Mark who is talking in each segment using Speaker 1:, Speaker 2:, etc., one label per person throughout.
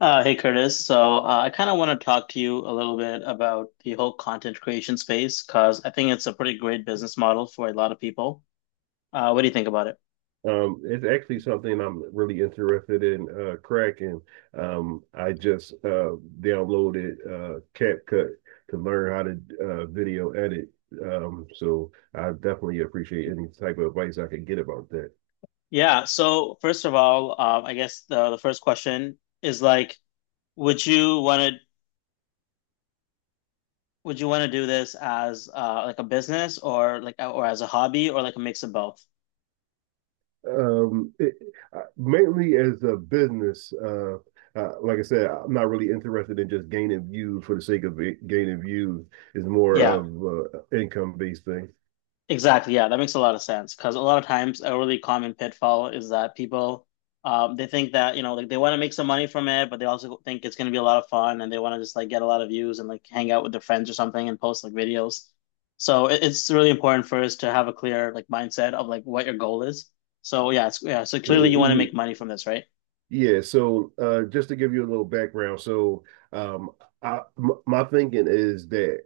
Speaker 1: Hey Curtis, so I kind of want to talk to you a little bit about the whole content creation space because I think it's a pretty great business model for a lot of people. What do you think about it?
Speaker 2: It's actually something I'm really interested in cracking. I just downloaded CapCut to learn how to video edit. So I definitely appreciate any type of advice I could get about that.
Speaker 1: Yeah, so first of all, I guess the first question is like, would you want would you want to do this as like a business or as a hobby or like a mix of both?
Speaker 2: Um, it, Mainly as a business, like I said, I'm not really interested in just gaining views for the sake of gaining views. It's more
Speaker 1: Yeah,
Speaker 2: of income based thing.
Speaker 1: exactly. Yeah, that makes a lot of sense because a lot of times a really common pitfall is that people they think that you know like they want to make some money from it, but they also think it's going to be a lot of fun and they want to just like get a lot of views and like hang out with their friends or something and post like videos. So it's really important for us to have a clear like mindset of like what your goal is. So yeah, So clearly you want to
Speaker 2: Uh,
Speaker 1: make money from this, right?
Speaker 2: Yeah, so just to give you a little background, so um, I, m my thinking is that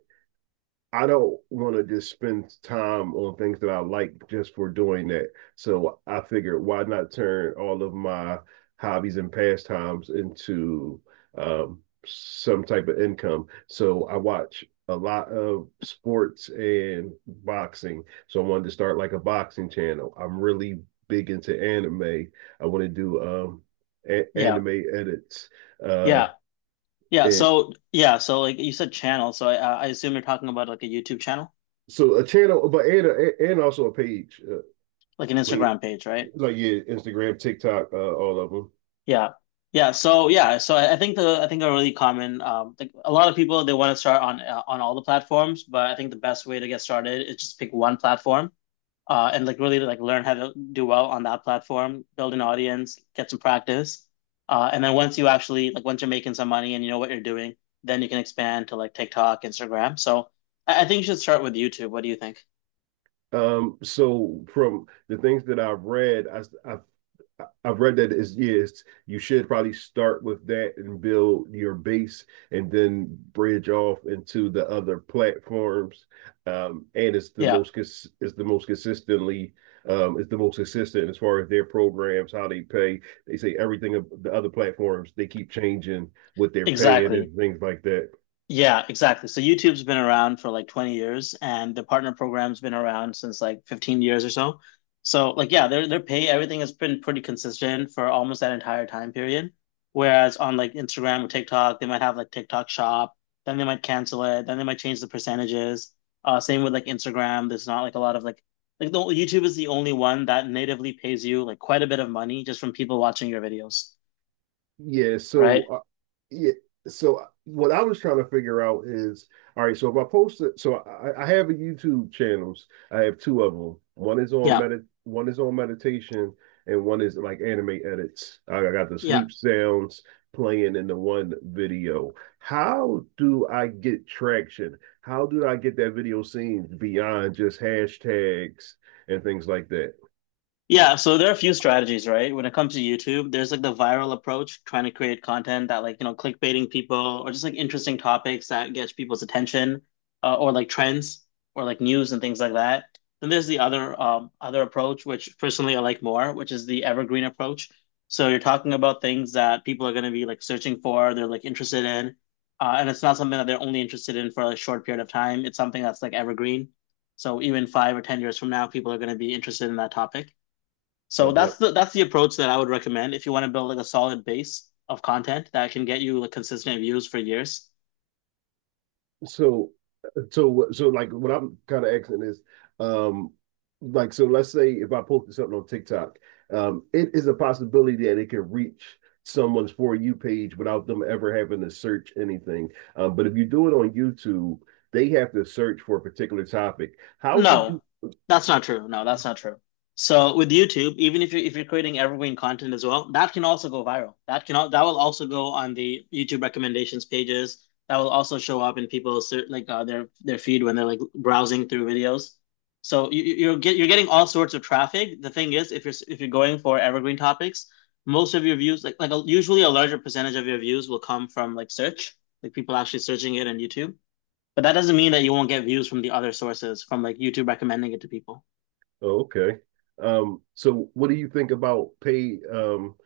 Speaker 2: I don't want to just spend time on things that I like just for doing that. So I figured, why not turn all of my hobbies and pastimes into um, some type of income? So I watch a lot of sports and boxing. So I wanted to start like a boxing channel. I'm really big into anime. I want to do
Speaker 1: Yeah.
Speaker 2: anime edits uh,
Speaker 1: Yeah. Yeah,
Speaker 2: and
Speaker 1: so yeah, so like you said channel, so I assume you're talking about like a YouTube channel,
Speaker 2: so a channel, but and also a page.
Speaker 1: like an
Speaker 2: I mean,
Speaker 1: Instagram page, right?
Speaker 2: like yeah, Instagram, TikTok, all of them.
Speaker 1: Yeah. Yeah, so yeah, so I think the I think a really common like a lot of people they want to start on all the platforms, but I think the best way to get started is just pick one platform and like really like learn how to do well on that platform, build an audience, get some practice. And then once you actually like once you're making some money and you know what you're doing, then you can expand to like TikTok, Instagram. So I think you should start with YouTube. What do you think?
Speaker 2: So from the things that I've read, I've I've read that is yes, you should probably start with that and build your base, and then bridge off into the other platforms. And it's
Speaker 1: Yeah.
Speaker 2: it's the most consistently it's the most consistent as far as their programs, how they pay. They say everything of the other platforms they keep changing what they're paying
Speaker 1: Exactly.
Speaker 2: and things like that.
Speaker 1: Yeah, exactly. So YouTube's been around for like 20 years and the partner program's been around since like 15 years or so. So like yeah, their pay, everything has been pretty consistent for almost that entire time period. Whereas on like Instagram or TikTok, they might have like TikTok shop, then they might cancel it, then they might change the percentages. Same with like Instagram. There's not like a lot of like the YouTube is the only one that natively pays you like quite a bit of money just from people watching your videos,
Speaker 2: Yeah,
Speaker 1: right?
Speaker 2: so yeah, what I was trying to figure out is, all right, so if I post it, so I have a YouTube channels. I have two of them. One is on
Speaker 1: Yeah.
Speaker 2: medit, one is on meditation, and one is like anime edits. I got the
Speaker 1: Yeah.
Speaker 2: sleep sounds playing in the one video. How do I get traction? How do I get that video seen beyond just hashtags and things like that?
Speaker 1: Yeah, so there are a few strategies, right? When it comes to YouTube, there's like the viral approach, trying to create content that like, you know, clickbaiting people or just like interesting topics that gets people's attention, or like trends or like news and things like that. Then there's the other approach, which personally I like more, which is the evergreen approach. So you're talking about things that people are going to be like searching for, they're like interested in, and it's not something that they're only interested in for a short period of time. It's something that's like evergreen. So even 5 or 10 years from now, people are going to be interested in that topic. So
Speaker 2: Like my
Speaker 1: that's the approach that I would recommend if you want to build like a solid base of content that can get you like consistent views for years.
Speaker 2: so. So like what I'm kind of asking is, um, like so, let's say if I posted something on TikTok, it is a possibility that it can reach someone's for you page without them ever having to search anything. But if you do it on YouTube, they have to search for a particular topic. How do you?
Speaker 1: No, that's not true. No, that's not true. So with YouTube, even if you're creating evergreen content as well, that can also go viral. That will also go on the YouTube recommendations pages. That will also show up in people's like their feed when they're like browsing through videos. So you're get you're getting all sorts of traffic. The thing is, if you're going for evergreen topics, most of your views like usually a larger percentage of your views will come from like search, like people actually searching it on YouTube. But that doesn't mean that you won't get views from the other sources, from like YouTube recommending it to people.
Speaker 2: Oh, okay. So what do you think about paid um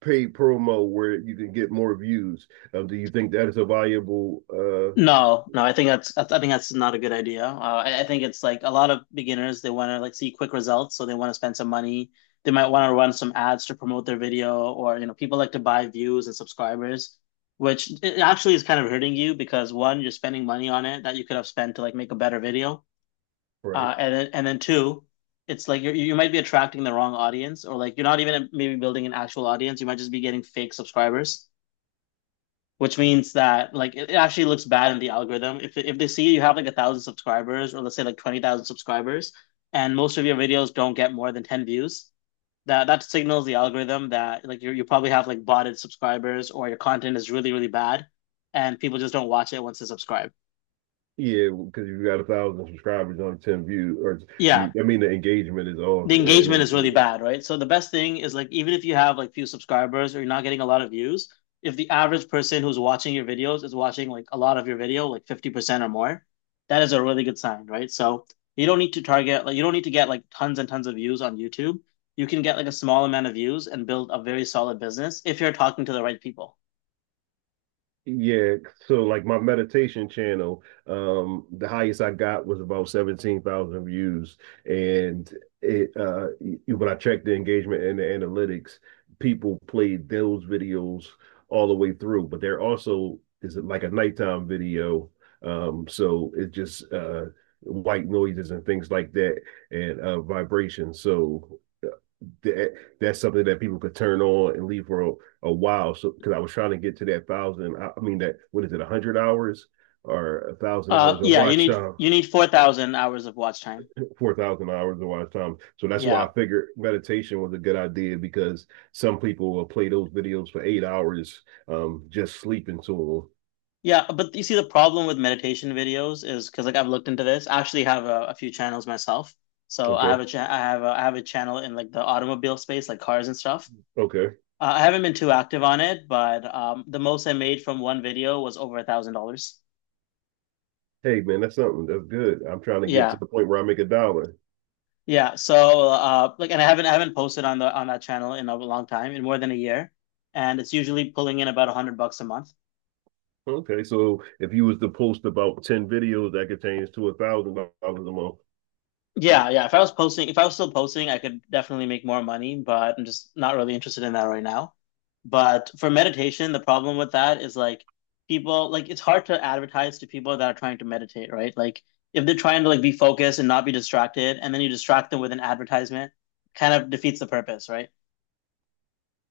Speaker 2: paid promo where you can get more views? Do you think that is a valuable
Speaker 1: No, no, I think that's not a good idea. I think it's like a lot of beginners they want to like see quick results, so they want to spend some money. They might want to run some ads to promote their video, or you know, people like to buy views and subscribers, which it actually is kind of hurting you because one, you're spending money on it that you could have spent to like make a better video.
Speaker 2: right?
Speaker 1: And then two, it's like you might be attracting the wrong audience, or like you're not even maybe building an actual audience. You might just be getting fake subscribers, which means that like it actually looks bad in the algorithm. If they see you have like a thousand subscribers, or let's say like 20,000 subscribers, and most of your videos don't get more than ten views, that signals the algorithm that like you probably have like botted subscribers, or your content is really really bad, and people just don't watch it once they subscribe.
Speaker 2: Yeah, because you got 1,000 subscribers on 10 views, or
Speaker 1: Yeah,
Speaker 2: you, I mean, the engagement is off,
Speaker 1: the
Speaker 2: and
Speaker 1: engagement
Speaker 2: it,
Speaker 1: is really bad, right? So the best thing is like even if you have like few subscribers or you're not getting a lot of views, if the average person who's watching your videos is watching like a lot of your video, like 50% or more, that is a really good sign, right? So you don't need to target like you don't need to get like tons and tons of views on YouTube. You can get like a small amount of views and build a very solid business if you're talking to the right people.
Speaker 2: yeah, so like my meditation channel, the highest I got was about 17,000 views. And when I checked the engagement and the analytics, people played those videos all the way through, but there also is like a nighttime video. So it just white noises and things like that and vibrations. So that that's something that people could turn on and leave for a while. So because I was trying to get to that thousand, mean that what is it, 100 hours or a thousand hours of
Speaker 1: Yeah,
Speaker 2: watch time,
Speaker 1: you need 4,000 hours of watch time.
Speaker 2: 4,000 hours of watch time. So that's why
Speaker 1: Yeah,
Speaker 2: I figured meditation was a good idea because some people will play those videos for 8 hours, just sleeping to
Speaker 1: yeah, but you see, the problem with meditation videos is because like I've looked into this. I actually have a few channels myself.
Speaker 2: them.
Speaker 1: So I
Speaker 2: Okay,
Speaker 1: have I have I have a channel in like the automobile space, like cars and stuff.
Speaker 2: okay.
Speaker 1: I haven't been too active on it, but the most I made from one video was over $1,000.
Speaker 2: Hey man, that's something that's good. I'm trying to get to
Speaker 1: Yeah,
Speaker 2: the point where I make a dollar.
Speaker 1: yeah. So like, and I haven't posted on the on that channel in a long time, in more than a year, and it's usually pulling in about 100 bucks a month.
Speaker 2: Okay, so if you was to post about 10 videos, that could change to $1,000 a month.
Speaker 1: Yeah, yeah. If I was still posting, I could definitely make more money, but I'm just not really interested in that right now. But for meditation, the problem with that is like people, like it's hard to advertise to people that are trying to meditate, right? Like if they're trying to like be focused and not be distracted, and then you distract them with an advertisement, kind of defeats the purpose, right?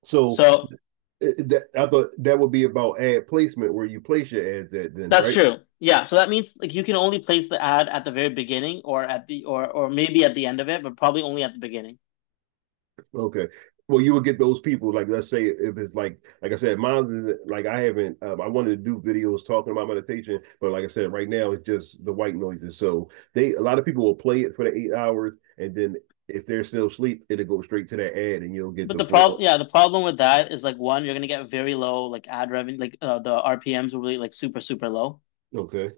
Speaker 2: So
Speaker 1: So
Speaker 2: That I thought that would be about ad placement where you place your ads at then,
Speaker 1: that's
Speaker 2: right?
Speaker 1: true. Yeah. So that means like you can only place the ad at the very beginning or at the or maybe at the end of it, but probably only at the beginning.
Speaker 2: Okay. Well, you would get those people, like let's say if it's like I said, mine is like I haven't I wanted to do videos talking about meditation, but like I said, right now it's just the white noises. So they a lot of people will play it for the 8 hours and then if they're still asleep, it'll go straight to that ad and you'll get
Speaker 1: But
Speaker 2: the
Speaker 1: the problem,
Speaker 2: full
Speaker 1: yeah, the problem with that is like one, you're gonna get very low like ad revenue, like the RPMs will be like super super low
Speaker 2: okay.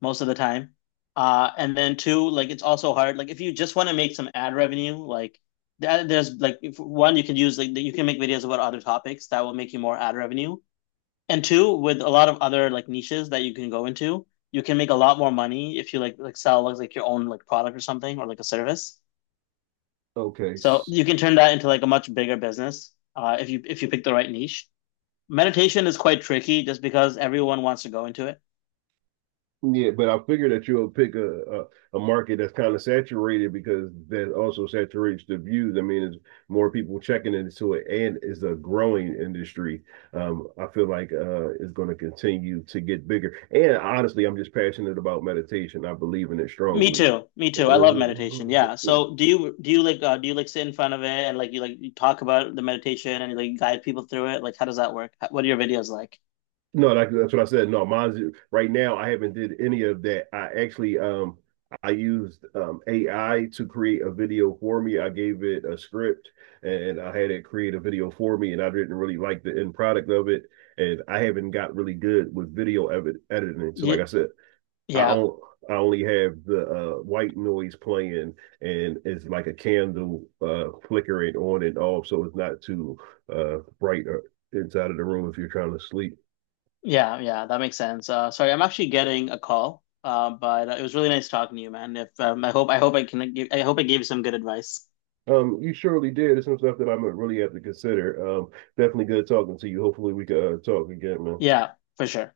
Speaker 1: most of the time. And then two, like it's also hard. Like if you just want to make some ad revenue, like th- there's like if, one you can use like you can make videos about other topics that will make you more ad revenue. And two, with a lot of other like niches that you can go into, you can make a lot more money if you like your own like product or something or like a service.
Speaker 2: Okay.
Speaker 1: So you can turn that into like a much bigger business if you pick the right niche. Meditation is quite tricky just because everyone wants to go into it.
Speaker 2: Yeah, but I figure that you'll pick a market that's kind of saturated because that also saturates the views. I mean, it's more people checking into it, and it's a growing industry. I feel like it's going to continue to get bigger. And honestly, I'm just passionate about meditation. I believe in it
Speaker 1: Me
Speaker 2: strongly.
Speaker 1: too, me too. I love meditation. Yeah, so do you like sit in front of it and like you talk about the meditation and you like guide people through it, like how does that work? What are your videos like?
Speaker 2: No, like, that's what I said. No, mine's right now. I haven't did any of that. I actually I used AI to create a video for me. I gave it a script and I had it create a video for me, and I didn't really like the end product of it. And I haven't got really good with video edit editing. So,
Speaker 1: Yeah.
Speaker 2: like I said, I
Speaker 1: Yeah.
Speaker 2: don't. I only have the white noise playing, and it's like a candle flickering on and off, so it's not too bright inside of the room if you're trying to sleep.
Speaker 1: Yeah, yeah, that makes sense. Uh, sorry, I'm actually getting a call. But It was really nice talking to you, man. If I hope I can give I hope I gave you some good advice.
Speaker 2: You surely did. It's some stuff that I'm gonna really have to consider. Definitely good talking to you. Hopefully we can talk again, man.
Speaker 1: Yeah, for sure.